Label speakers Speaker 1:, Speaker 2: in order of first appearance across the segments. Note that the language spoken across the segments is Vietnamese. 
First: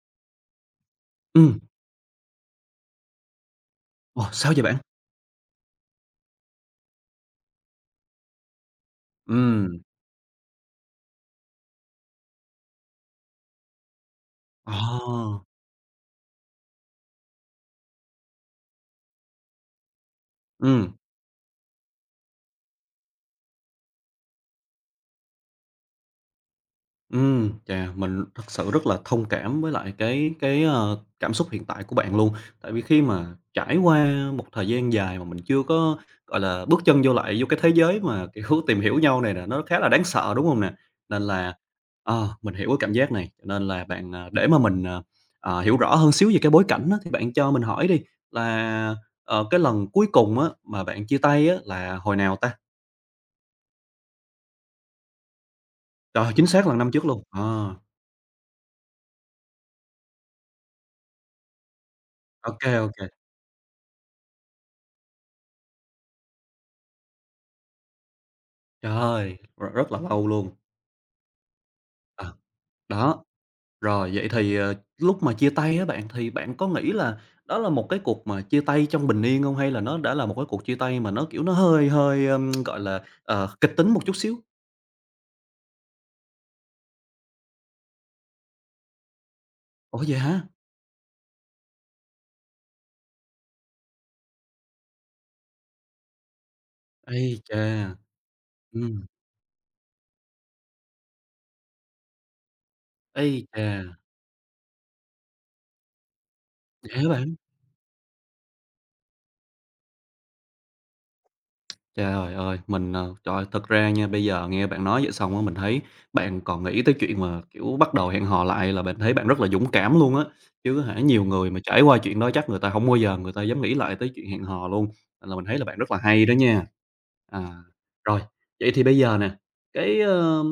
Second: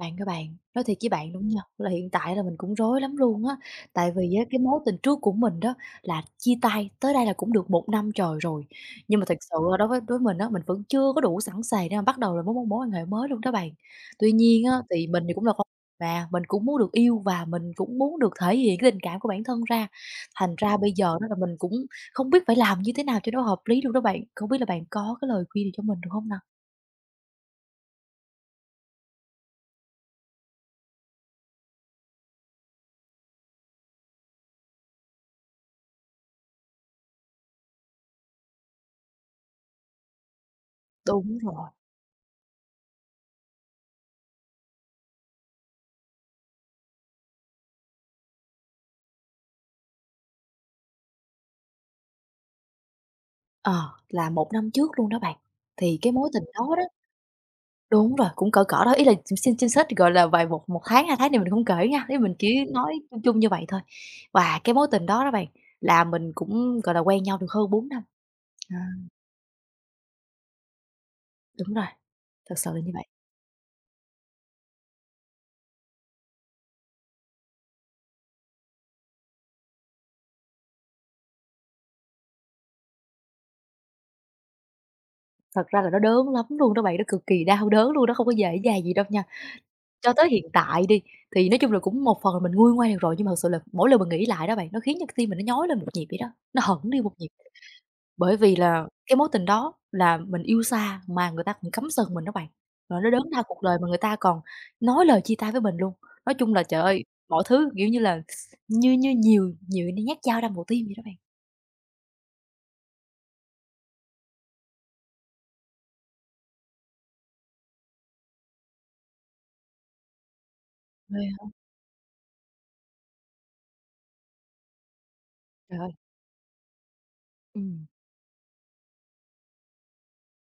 Speaker 1: Các bạn, nói thiệt với bạn luôn
Speaker 2: Ừm,
Speaker 1: nha, là hiện tại là mình cũng rối lắm luôn á. Tại
Speaker 2: ồ,
Speaker 1: vì á,
Speaker 2: sao
Speaker 1: cái
Speaker 2: vậy bạn?
Speaker 1: mối tình trước của mình đó là chia tay tới đây là cũng được 1 năm trời rồi. Nhưng mà thật sự
Speaker 2: Ừm,
Speaker 1: là đối với mình á, mình vẫn chưa có đủ sẵn sàng để mà bắt đầu là mối mối mối quan hệ mới luôn đó bạn. Tuy nhiên á, thì mình thì cũng
Speaker 2: à,
Speaker 1: là con mà mình cũng muốn được yêu và mình cũng muốn được thể hiện cái tình cảm của bản thân ra. Thành ra bây
Speaker 2: ừm,
Speaker 1: giờ đó là mình cũng không biết phải làm như thế nào cho nó hợp lý luôn đó bạn. Không biết là bạn có cái lời khuyên gì cho mình được không nào?
Speaker 2: mình thật sự rất là thông cảm với lại cái cảm xúc hiện tại của bạn luôn. Tại vì khi mà trải qua một thời gian dài mà mình chưa có, gọi là, bước chân vô lại vô cái thế giới mà, kiểu, tìm hiểu nhau này nè, nó khá là đáng sợ, đúng hông nè? Nên
Speaker 1: Đúng
Speaker 2: là,
Speaker 1: rồi.
Speaker 2: mình hiểu cái cảm giác này, cho nên là bạn, để mà mình, hiểu rõ hơn xíu về cái bối cảnh á, thì bạn cho mình hỏi đi là, cái lần cuối cùng á mà bạn chia tay á là hồi nào ta?
Speaker 1: Ờ, là 1 năm trước luôn đó bạn, thì cái mối
Speaker 2: Rồi,
Speaker 1: tình
Speaker 2: chính xác là
Speaker 1: đó đó
Speaker 2: năm trước luôn. Ờ,
Speaker 1: đúng rồi, cũng cỡ cỡ đó, ý là ch xin xin xếp, gọi là, vài một một tháng, 2 tháng thì mình không kể nha, ý mình
Speaker 2: ô
Speaker 1: chỉ
Speaker 2: kê, ô
Speaker 1: nói
Speaker 2: kê.
Speaker 1: chung chung như vậy thôi. Và cái mối tình đó đó bạn, là mình cũng, gọi là, quen nhau được hơn 4 năm. À,
Speaker 2: Trời ơi, rất là lâu luôn.
Speaker 1: đúng rồi,
Speaker 2: Ờ,
Speaker 1: thật sự là như vậy.
Speaker 2: đó, rồi vậy thì, lúc mà chia tay á bạn, thì bạn có nghĩ là đó là một cái cuộc mà chia tay trong bình yên hông? Hay là nó đã là một cái cuộc chia tay mà nó, kiểu, nó hơi hơi, gọi là, kịch tính một chút xíu?
Speaker 1: Thật ra là nó đớn lắm luôn đó bạn, nó cực kỳ đau đớn luôn, nó không có dễ dàng gì đâu nha.
Speaker 2: Ủa,
Speaker 1: Cho
Speaker 2: vậy
Speaker 1: tới hiện
Speaker 2: hả?
Speaker 1: tại đi, thì nói chung là cũng một phần là mình nguôi ngoai được rồi, nhưng mà thật sự là mỗi lần mình nghĩ lại đó bạn, nó khiến cho cái tim mình nó nhói lên một nhịp vậy đó, nó hẫng đi một nhịp.
Speaker 2: Ây chà,
Speaker 1: Bởi vì là
Speaker 2: ừm,
Speaker 1: cái mối tình đó là mình yêu xa mà người ta còn cắm sừng mình đó bạn, rồi nó đến ra
Speaker 2: ây
Speaker 1: cuộc
Speaker 2: chà,
Speaker 1: đời mà người ta còn nói lời chia tay với mình luôn. Nói chung là, trời
Speaker 2: vậy
Speaker 1: ơi,
Speaker 2: hả bạn?
Speaker 1: mọi thứ, kiểu như là, như như nhiều nhiều nhát dao đâm vào tim vậy đó bạn.
Speaker 2: Trời ơi, mình, ờ trời ơi, thật ra nha, bây giờ nghe bạn nói vậy xong á, mình thấy bạn còn nghĩ tới chuyện mà, kiểu, bắt đầu hẹn hò lại là bạn thấy bạn rất là dũng cảm luôn á. Chứ hả,
Speaker 1: Ghê
Speaker 2: nhiều
Speaker 1: ha,
Speaker 2: người mà trải qua chuyện đó chắc người ta không bao giờ người ta dám nghĩ lại tới chuyện hẹn hò luôn, nên là mình thấy là bạn
Speaker 1: trời
Speaker 2: rất
Speaker 1: ơi!
Speaker 2: là hay đó nha. À,
Speaker 1: Ừm.
Speaker 2: rồi, vậy thì bây giờ nè, cái, ơ,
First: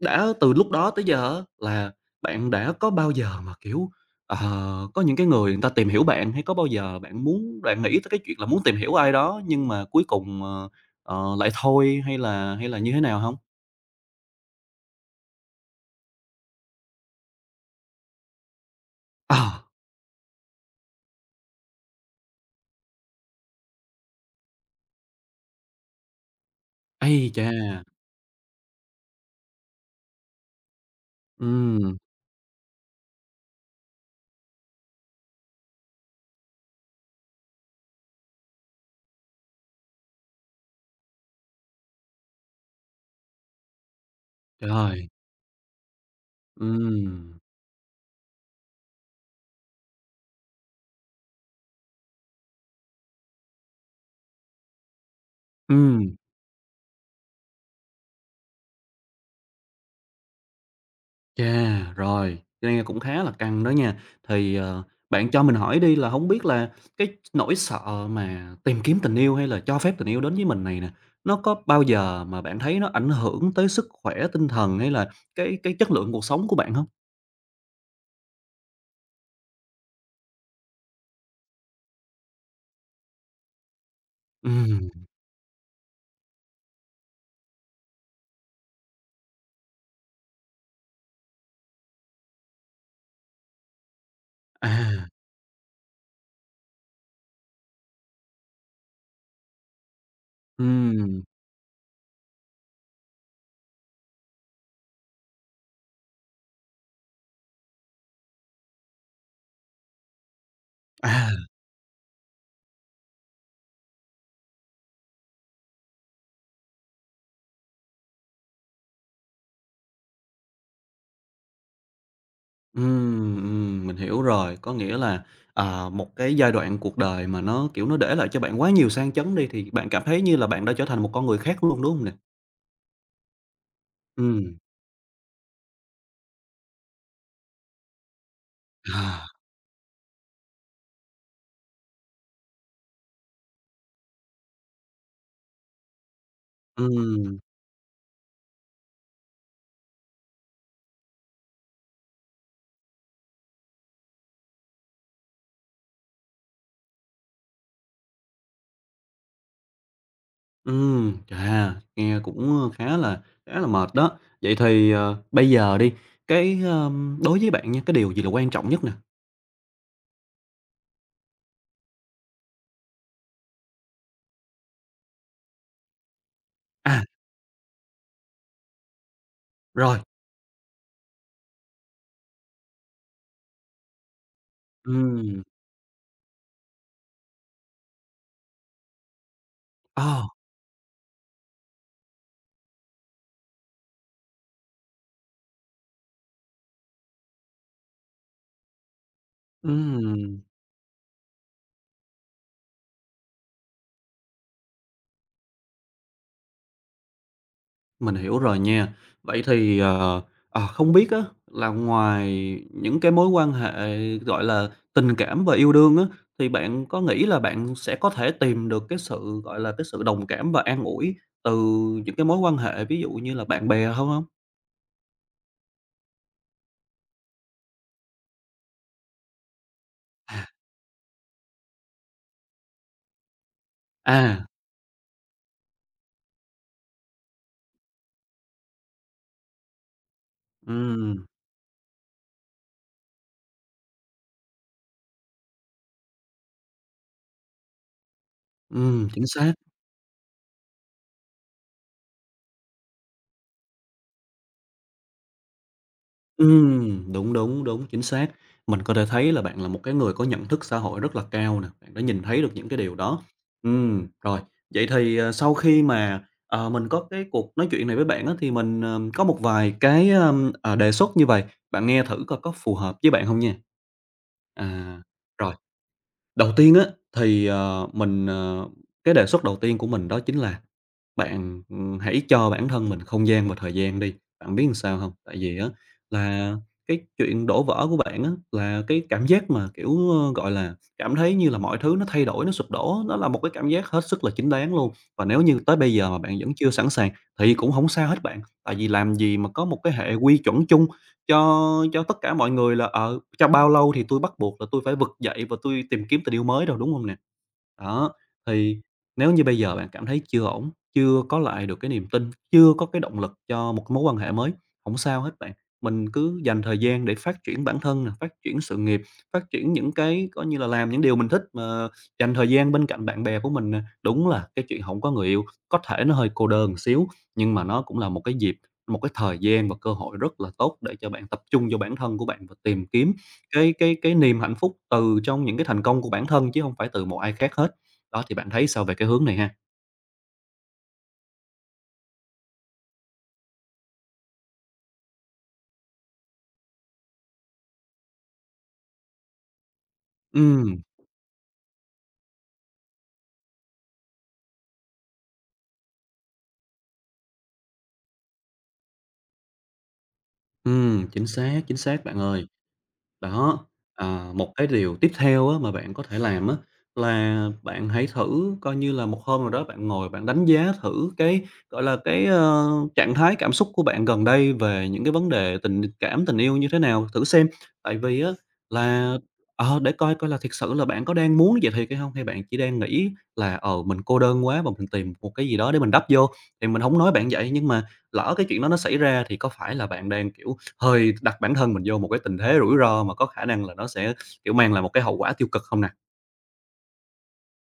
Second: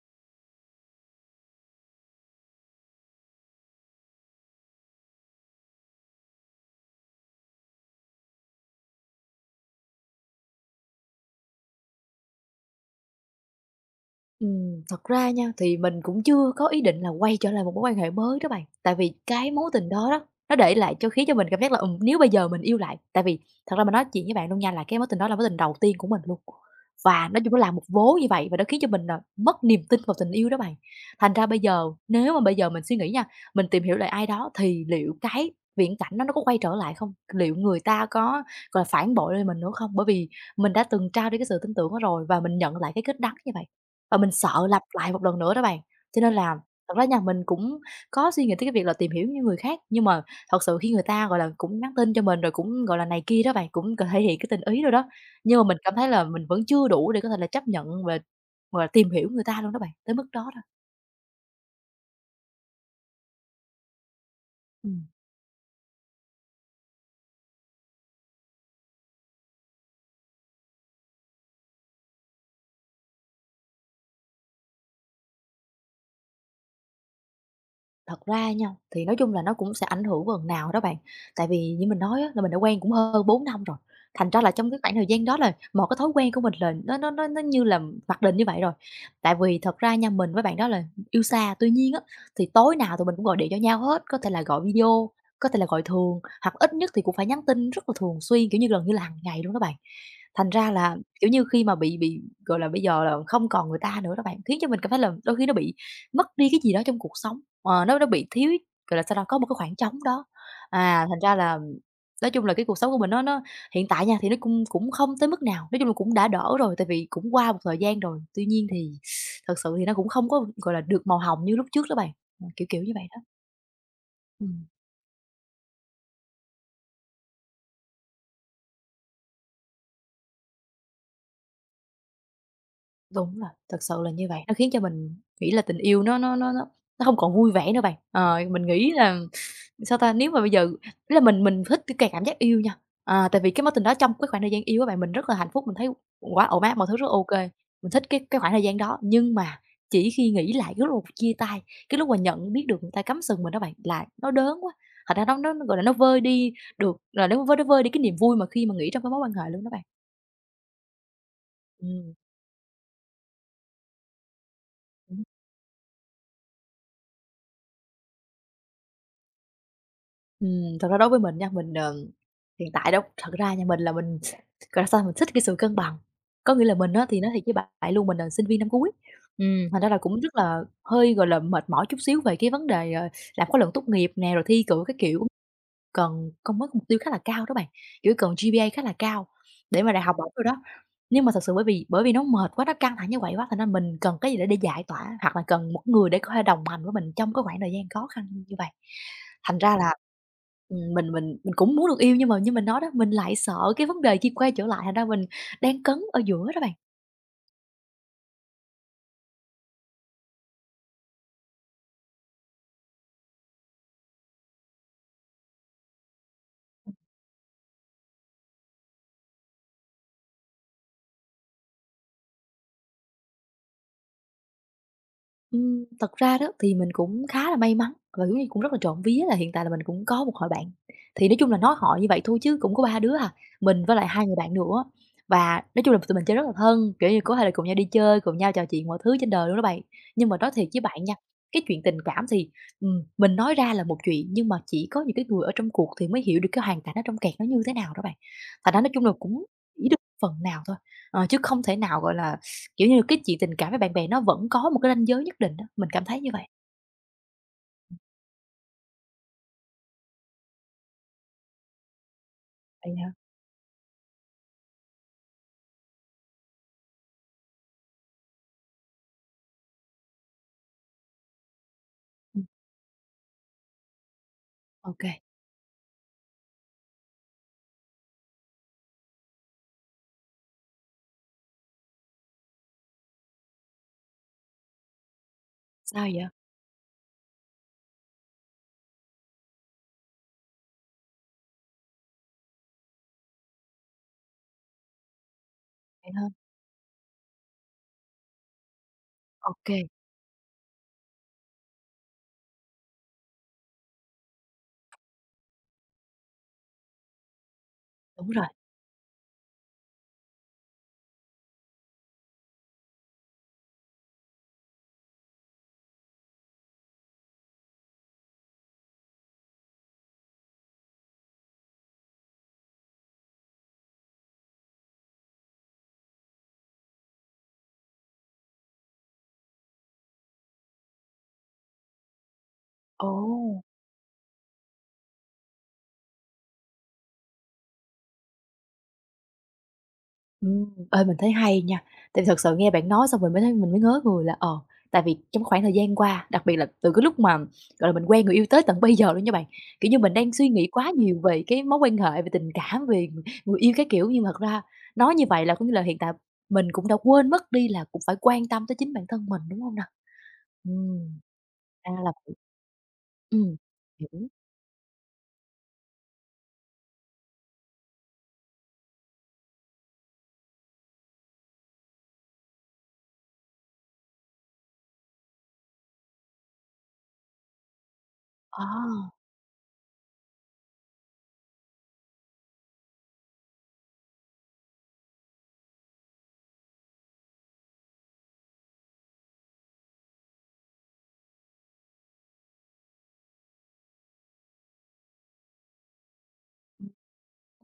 Speaker 2: đã từ lúc đó tới giờ á, là bạn đã có bao giờ mà, kiểu, ờ, có những cái người người ta tìm hiểu bạn, hay có bao giờ bạn muốn bạn nghĩ tới cái chuyện là muốn tìm hiểu ai đó nhưng mà cuối cùng, lại thôi hay là như thế nào hông?
Speaker 1: Thật ra nha, thì mình cũng chưa có ý định là quay trở lại một mối quan hệ mới đó bạn. Tại vì cái
Speaker 2: À,
Speaker 1: mối tình đó đó, nó để lại cho khiến cho mình cảm giác là, nếu bây giờ mình yêu lại tại vì thật ra mình nói chuyện với bạn luôn nha, là cái mối tình đó là mối tình đầu tiên của mình luôn. Và
Speaker 2: ây
Speaker 1: nói
Speaker 2: chà!
Speaker 1: chung nó làm một vố như vậy và nó khiến cho mình, ờ, mất niềm tin vào tình yêu đó bạn. Thành ra bây giờ
Speaker 2: Ừm,
Speaker 1: nếu mà bây giờ mình suy nghĩ nha, mình tìm hiểu lại ai đó thì liệu cái viễn cảnh đó nó có quay trở lại không? Liệu người ta có, gọi là, phản bội lên mình nữa không? Bởi vì mình đã từng trao đi cái sự tin tưởng đó rồi và mình nhận lại cái kết đắng như vậy. Và mình sợ lặp
Speaker 2: Trời,
Speaker 1: lại một lần nữa đó bạn, cho nên là thật ra nhà
Speaker 2: ừm,
Speaker 1: mình cũng có suy nghĩ tới cái việc là tìm hiểu như người khác, nhưng mà thật sự khi người ta, gọi là, cũng nhắn tin cho mình rồi cũng, gọi là, này kia đó bạn, cũng thể hiện cái tình ý rồi đó, nhưng mà mình cảm thấy
Speaker 2: ừm,
Speaker 1: là mình vẫn chưa đủ để có thể là chấp nhận và tìm hiểu người ta luôn đó bạn, tới mức đó đó.
Speaker 2: chà, rồi, nghe cũng khá là căng đó nha. Thì,
Speaker 1: Ừm.
Speaker 2: bạn cho mình hỏi đi là hổng biết là cái nỗi sợ mà tìm kiếm tình yêu hay là cho phép tình yêu đến với mình này nè, nó có bao giờ mà bạn thấy nó ảnh hưởng tới sức khỏe tinh thần hay là cái chất lượng cuộc sống của bạn hông?
Speaker 1: Thật ra nha, thì nói chung là nó cũng sẽ ảnh hưởng phần nào đó bạn. Tại vì như mình nói á, là mình đã quen cũng hơn 4 năm rồi, thành ra là trong cái
Speaker 2: Ừm,
Speaker 1: khoảng thời gian đó là một cái thói quen của mình là nó như là mặc định như vậy rồi. Tại vì thật ra nha, mình với bạn đó là yêu xa, tuy nhiên á, thì tối nào tụi mình cũng gọi điện cho nhau hết, có thể là gọi
Speaker 2: à,
Speaker 1: video, có thể là gọi thường, hoặc ít nhất thì cũng phải nhắn tin rất là thường xuyên, kiểu như, gần như là hàng ngày luôn đó bạn. Thành ra là,
Speaker 2: ừm,
Speaker 1: kiểu như, khi mà bị, gọi là, bây giờ là không còn người ta nữa đó bạn, khiến cho mình cảm thấy là đôi khi nó bị mất đi cái gì đó trong cuộc sống, ờ, nó bị thiếu, gọi là, sao ta, có một cái khoảng trống đó. À, thành
Speaker 2: à.
Speaker 1: ra là nói chung là cái cuộc sống của mình nó hiện tại nha, thì nó cũng cũng không tới mức nào, nói chung là cũng đã đỡ rồi, tại vì cũng qua một thời gian rồi. Tuy nhiên thì thật sự thì nó cũng không có, gọi là, được màu hồng như lúc trước đó bạn, kiểu, kiểu như vậy đó.
Speaker 2: Mình hiểu rồi.
Speaker 1: Ừm.
Speaker 2: Có nghĩa là, một cái giai đoạn cuộc đời mà nó, kiểu, nó để lại cho bạn quá nhiều sang chấn đi, thì bạn cảm thấy như là bạn đã trở thành một con người khác luôn, đúng không nè?
Speaker 1: Đúng rồi, thật sự là như vậy, nó
Speaker 2: Ừm,
Speaker 1: khiến cho mình nghĩ là tình yêu nó nó hông còn vui vẻ nữa bạn. Ờ, mình nghĩ là,
Speaker 2: à,
Speaker 1: sao ta, nếu mà bây giờ ý là mình thích cái cảm giác yêu nha, à, tại vì cái mối tình đó trong cái khoảng thời gian yêu á bạn, mình rất là hạnh phúc, mình thấy quá ổn áp, mọi thứ rất ok
Speaker 2: ừm,
Speaker 1: mình thích cái khoảng thời gian đó. Nhưng mà chỉ khi nghĩ lại cái lúc chia tay, cái lúc mà nhận biết được người ta cắm sừng mình đó bạn, là nó đớn quá, thành ra nó, gọi là, nó vơi đi được là nó vơi đi cái niềm vui mà khi mà nghĩ trong cái mối quan hệ luôn đó bạn. Ừm.
Speaker 2: Nghe cũng khá là mệt đó. Vậy thì, bây giờ đi, đối với bạn nha, cái điều gì là quan trọng nhất nè?
Speaker 1: Thật ra đối với mình nha, mình, ờ, hiện tại đâu thật ra nhà mình là mình, gọi là sao, mình thích cái sự cân bằng. Có nghĩa là mình
Speaker 2: À,
Speaker 1: á thì nói thiệt với bạn bạn luôn, mình là sinh viên năm cuối, thành ra
Speaker 2: rồi,
Speaker 1: là cũng rất là hơi, gọi là, mệt mỏi chút xíu về cái vấn đề, ờ, làm khóa luận tốt nghiệp nè, rồi thi cử cái kiểu
Speaker 2: ừm,
Speaker 1: cần con mất mục tiêu khá là cao đó bạn, kiểu, cần GPA khá là cao để mà đại học
Speaker 2: ờ,
Speaker 1: bổng rồi đó. Nhưng mà thật sự bởi vì nó mệt quá, nó căng thẳng như vậy quá, thành ra mình cần cái gì để giải tỏa, hoặc là cần một người để có thể đồng hành với mình trong cái khoảng thời gian khó khăn như vậy. Thành ra là,
Speaker 2: ừm.
Speaker 1: mình cũng muốn được yêu nhưng mà như mình nói đó, mình lại sợ cái vấn đề khi quay trở lại, thành ra mình đang cấn ở giữa đó bạn.
Speaker 2: Mình hiểu rồi nha. Vậy thì, không biết á là ngoài những cái mối quan hệ, gọi là, tình cảm và yêu đương á, thì bạn có nghĩ là bạn sẽ có thể tìm được cái sự, gọi là, cái sự đồng cảm và an ủi từ những cái mối quan hệ, ví dụ như là bạn bè không hông?
Speaker 1: Thật ra đó thì mình cũng khá là may mắn và, kiểu như, cũng rất là trộm vía là hiện tại là mình cũng có một hội bạn. Thì nói chung là nói hội như vậy thôi chứ cũng có 3 đứa à, mình với lại 2 người
Speaker 2: À,
Speaker 1: bạn nữa. Và nói chung là tụi mình chơi rất là thân, kiểu như, có thể là cùng nhau đi chơi, cùng nhau trò chuyện mọi thứ trên đời luôn đó bạn. Nhưng mà nói thiệt với bạn nha,
Speaker 2: ừm,
Speaker 1: cái chuyện tình cảm thì, mình nói ra là một chuyện nhưng mà chỉ có những cái người ở trong cuộc thì mới hiểu được cái hoàn cảnh ở trong kẹt nó như thế nào đó bạn. Thành ra nói chung là
Speaker 2: chính
Speaker 1: cũng
Speaker 2: xác.
Speaker 1: chỉ được phần nào thôi, ờ, chứ không thể nào, gọi là, kiểu như là, cái chuyện tình cảm với bạn bè nó vẫn có một cái ranh giới nhất định á, mình cảm thấy như vậy.
Speaker 2: Đúng, đúng, đúng, chính xác. Mình có thể thấy là bạn là một cái người có nhận thức xã hội rất là cao nè, bạn đã nhìn thấy được những cái điều
Speaker 1: Vậy hả?
Speaker 2: đó. Rồi, vậy thì, sau khi mà, mình có cái cuộc nói chuyện này với bạn á, thì mình, có một vài cái, đề xuất như vậy bạn nghe thử coi
Speaker 1: Ừm.
Speaker 2: có phù hợp với bạn không nha.
Speaker 1: Ô
Speaker 2: À,
Speaker 1: kê,
Speaker 2: rồi. Đầu tiên á, thì, ờ, mình, ờ cái đề xuất đầu tiên của mình đó chính là bạn, hãy cho bản thân mình không gian và thời gian đi. Bạn biết làm sao không? Tại vì á
Speaker 1: sao vậy?
Speaker 2: là cái chuyện đổ vỡ của bạn á, là cái cảm giác mà, kiểu, gọi là, cảm thấy như là mọi thứ nó thay đổi, nó sụp đổ á, nó là một cái cảm giác hết sức là chính đáng luôn. Và nếu như tới bây giờ
Speaker 1: Vậy
Speaker 2: mà
Speaker 1: ha?
Speaker 2: bạn vẫn chưa sẵn sàng thì cũng không sao hết bạn, tại vì làm gì mà
Speaker 1: Ô
Speaker 2: có
Speaker 1: kê,
Speaker 2: một cái hệ quy chuẩn chung cho tất cả mọi người là, ở trong bao lâu thì tôi bắt buộc là tôi phải vực dậy và tôi tìm kiếm tình yêu mới rồi, đúng không nè? Đó,
Speaker 1: đúng rồi.
Speaker 2: thì nếu như bây giờ bạn cảm thấy chưa ổn, chưa có lại được cái niềm tin, chưa có cái động lực cho một mối quan hệ mới, không sao hết bạn. Mình cứ dành thời gian để phát triển bản thân nè, phát triển sự nghiệp, phát triển những cái coi như là làm những điều mình thích mà dành thời gian bên cạnh bạn bè của mình nè. Đúng là cái chuyện không có người yêu có thể nó hơi cô đơn một xíu, nhưng mà nó cũng là một cái dịp một cái thời gian và cơ hội rất là tốt để cho bạn tập trung vô bản thân của bạn và tìm kiếm
Speaker 1: Ồ!
Speaker 2: cái niềm hạnh phúc từ trong những cái thành công của bản thân chứ không phải từ một ai khác hết. Đó, thì bạn thấy sao về cái hướng này ha?
Speaker 1: Ê, mình thấy hay nha, tại vì thật sự nghe bạn nói xong mình mới thấy mình mới ngớ người là, ờ, tại vì trong khoảng thời gian qua, đặc biệt là từ cái lúc mà, gọi là, mình quen người yêu tới tận bây giờ luôn nha bạn, kiểu như, mình đang suy nghĩ
Speaker 2: Ừm,
Speaker 1: quá nhiều về cái mối quan hệ, về tình cảm, về người người yêu các kiểu, nhưng mà thật ra nói như vậy là có nghĩa là hiện tại mình cũng đã quên mất đi là cũng phải quan tâm tới chính bản thân mình, đúng hông nè? Ừm.
Speaker 2: chính
Speaker 1: Ra
Speaker 2: xác
Speaker 1: là
Speaker 2: bạn
Speaker 1: vậy.
Speaker 2: ơi.
Speaker 1: Ừm,
Speaker 2: Đó,
Speaker 1: hiểu.
Speaker 2: một cái điều tiếp theo á, mà bạn có thể làm á, là bạn hãy thử coi như là một hôm nào đó bạn ngồi bạn đánh giá thử cái, gọi là, trạng thái cảm xúc của bạn gần đây về những cái vấn đề tình cảm, tình yêu như thế nào thử xem. Tại vì á
Speaker 1: À,
Speaker 2: là để coi coi là thiệt sự là bạn có đang muốn vậy thiệt hay không hay bạn chỉ đang nghĩ là, mình cô đơn quá và mình tìm một cái gì đó để mình đắp vô. Thì mình không nói bạn vậy nhưng mà lỡ cái chuyện đó nó xảy ra thì có phải là bạn đang, kiểu, hơi đặt bản thân mình vô một cái tình thế rủi ro mà có khả năng là nó sẽ, kiểu, mang lại một cái hậu quả tiêu cực không nè?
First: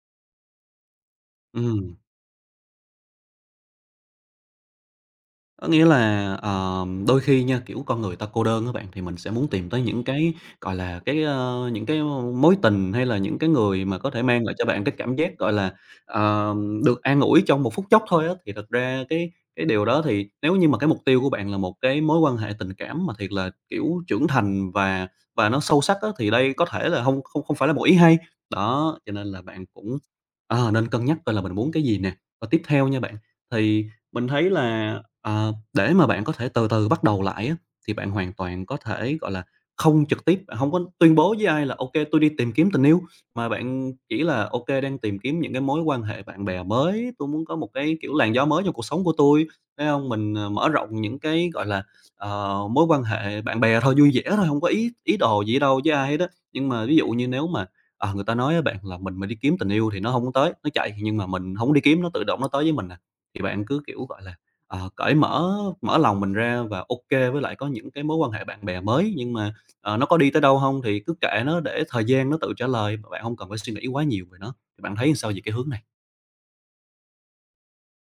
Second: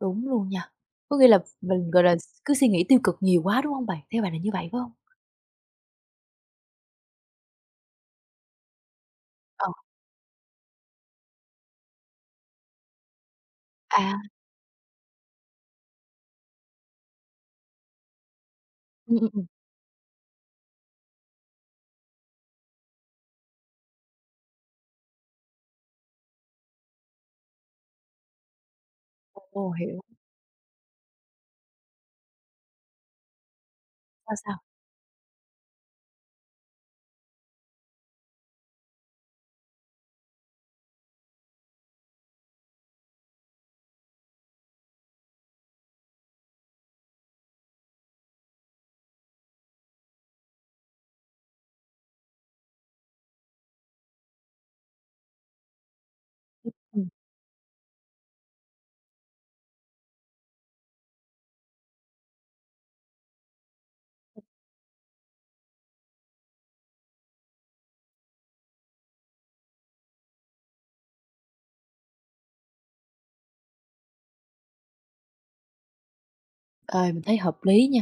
Speaker 1: đúng luôn nha. Có nghĩa là mình,
Speaker 2: Ừm.
Speaker 1: gọi là, cứ suy nghĩ tiêu cực nhiều quá, đúng hông bạn? Theo bạn là như vậy, phải hông?
Speaker 2: Có nghĩa là, đôi khi nha, kiểu, con người ta cô đơn các bạn, thì mình sẽ muốn
Speaker 1: Ờ,
Speaker 2: tìm tới những cái, gọi là, những cái mối tình hay là những cái người mà có
Speaker 1: à,
Speaker 2: thể mang lại cho bạn cái cảm giác, gọi là, ờ, được an ủi trong một phút chốc thôi á. Thì thật ra cái
Speaker 1: ừm.
Speaker 2: cái điều đó thì nếu như mà cái mục tiêu của bạn là một cái mối quan hệ tình cảm mà thiệt là, kiểu, trưởng thành và nó sâu sắc á, thì đây có thể là không không không phải là một ý hay. Đó, cho nên là bạn
Speaker 1: Ồ,
Speaker 2: cũng,
Speaker 1: hiểu,
Speaker 2: nên cân nhắc coi là mình muốn cái gì nè. Và tiếp theo nha bạn, thì mình
Speaker 1: sao,
Speaker 2: thấy
Speaker 1: sao?
Speaker 2: là để mà bạn có thể từ từ bắt đầu lại á, thì bạn hoàn toàn có thể, gọi là, không trực tiếp bạn hông có tuyên bố với ai là "ok, tôi đi tìm kiếm tình yêu." Mà bạn chỉ là ok đang tìm kiếm những cái mối quan hệ bạn bè mới, tôi muốn có một cái, kiểu, làn gió mới trong cuộc sống của tôi. Thấy không? Mình, mở rộng những cái, gọi là, mối quan hệ bạn bè thôi, vui vẻ thôi, không có ý ý đồ gì đâu với ai hết á. Nhưng mà ví dụ
Speaker 1: Ừm,
Speaker 2: như nếu mà, người ta nói với bạn là "Mình mà đi kiếm tình yêu thì nó không có tới, nó chạy." Nhưng mà mình không đi kiếm, nó tự động nó tới với mình à. Thì bạn cứ, kiểu, gọi là, cởi mở mở lòng mình ra và ok với lại có những cái mối quan hệ bạn bè mới, nhưng mà, nó có đi tới đâu không thì cứ kệ nó để thời gian nó tự trả lời, bạn không cần phải suy nghĩ quá nhiều về nó. Thì bạn thấy sao về cái hướng này?
Speaker 1: ờ, mình thấy hợp lý nha.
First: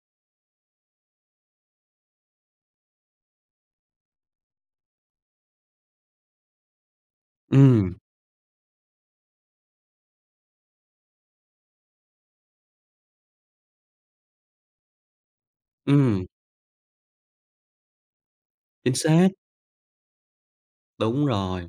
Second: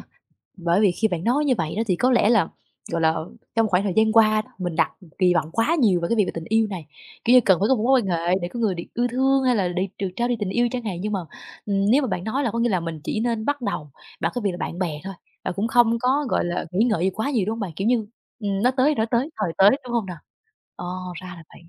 Speaker 1: Bởi vì khi bạn nói như vậy đó thì có lẽ là, gọi là, trong khoảng thời gian qua đó, mình đặt kỳ vọng quá nhiều về cái việc về tình yêu này, kiểu như, cần phải có một
Speaker 2: Ừm,
Speaker 1: mối quan hệ để có người được yêu thương hay là đi được trao đi tình yêu chẳng hạn. Nhưng mà, nếu mà bạn nói là có nghĩa là mình chỉ nên bắt đầu bằng cái việc là bạn bè thôi, và cũng không
Speaker 2: ừm,
Speaker 1: có, gọi là, nghĩ ngợi gì quá nhiều, đúng không bạn? Kiểu như, nó tới
Speaker 2: chính
Speaker 1: thì nó
Speaker 2: xác,
Speaker 1: tới, thời tới, đúng không nào? Ờ,
Speaker 2: đúng
Speaker 1: ra là vậy.
Speaker 2: rồi.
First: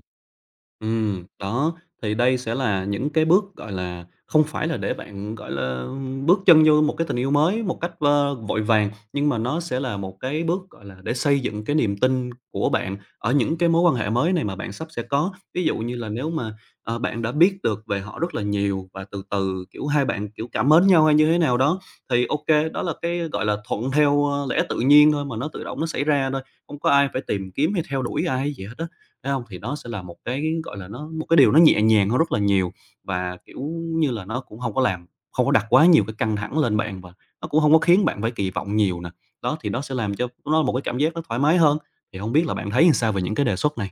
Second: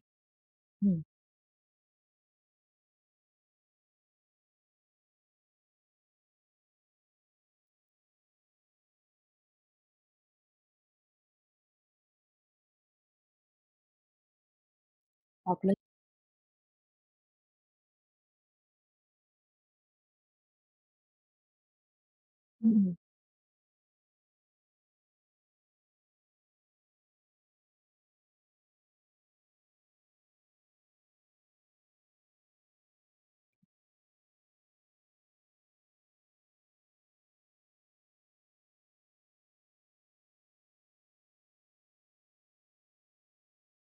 Speaker 1: Ừm,
Speaker 2: Đó, thì đây sẽ là những cái bước, gọi là, không phải là để bạn, gọi là, bước chân vô một cái tình yêu mới một cách, vội vàng, nhưng mà nó sẽ là một cái bước, gọi là, để xây dựng cái niềm tin của bạn ở những cái mối quan hệ mới này mà bạn sắp sẽ có.
Speaker 1: hợp
Speaker 2: Ví
Speaker 1: lý.
Speaker 2: dụ như là nếu mà, bạn đã biết được về họ rất là nhiều và từ từ, kiểu, hai bạn, kiểu, cảm mến nhau hay như thế nào đó, thì ok đó là
Speaker 1: Ừm,
Speaker 2: cái, gọi là, thuận theo, lẽ tự nhiên thôi mà nó tự động nó xảy ra thôi, không có ai phải tìm kiếm hay theo đuổi ai gì hết á. Thấy không? Thì đó sẽ là một cái, gọi là, nó một cái điều nó nhẹ nhàng hơn rất là nhiều và, kiểu như là, nó cũng không có đặt quá nhiều cái căng thẳng lên bạn và nó cũng không có khiến bạn phải kỳ vọng nhiều nè. Đó, thì nó sẽ làm cho nó một cái cảm giác nó thoải mái hơn. Thì không biết là bạn thấy làm sao về những cái đề xuất này?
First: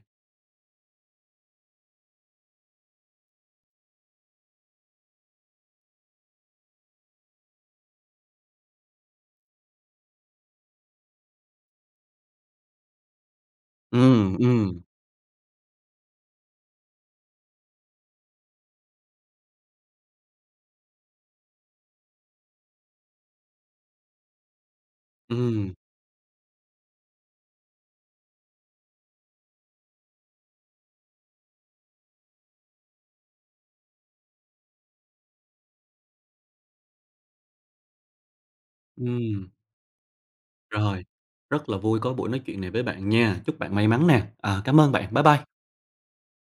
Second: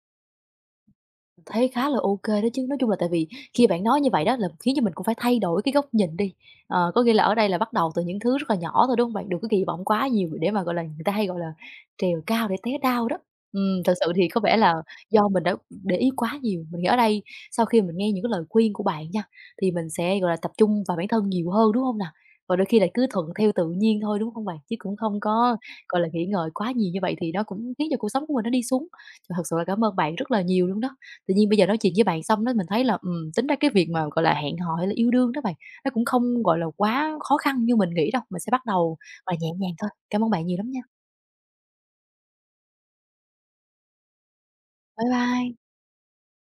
Speaker 1: Thấy khá là ô kê đó chứ. Nói chung là tại vì khi bạn nói như vậy đó là khiến cho mình cũng phải thay đổi cái góc nhìn đi. Ờ, có nghĩa là ở đây là bắt đầu từ những thứ rất là nhỏ thôi, đúng hông bạn? Đừng có kỳ vọng quá nhiều để mà, gọi là, người ta hay gọi là "trèo cao để té đao" đó. Thật
Speaker 2: ừ
Speaker 1: sự thì có
Speaker 2: ừ
Speaker 1: vẻ là do mình đã để ý quá nhiều. Mình nghĩ ở đây sau khi mình nghe những cái lời khuyên của bạn nha, thì mình sẽ, gọi là, tập trung vào bản thân nhiều hơn, đúng hông nè? Và đôi khi là cứ thuận theo tự nhiên thôi, đúng hông bạn? Chứ cũng không có,
Speaker 2: ừm,
Speaker 1: gọi là, nghĩ ngợi quá nhiều như vậy thì nó cũng khiến cho cuộc sống của mình nó đi xuống. Thật sự là cảm ơn bạn rất là nhiều luôn đó. Tự nhiên bây giờ nói chuyện với bạn xong đó mình thấy là, tính ra cái việc mà, gọi là, hẹn hò hay là yêu đương đó bạn, nó cũng không, gọi là, quá khó khăn như mình nghĩ đâu, mình sẽ bắt đầu, gọi là,
Speaker 2: ừm,
Speaker 1: nhẹ nhàng thôi. Cảm ơn bạn nhiều lắm nha.
Speaker 2: rồi. Rất là vui có buổi nói chuyện này với bạn nha. Chúc bạn may mắn nè. À, cảm ơn
Speaker 1: Bye
Speaker 2: bạn. Bye bye.
Speaker 1: bye.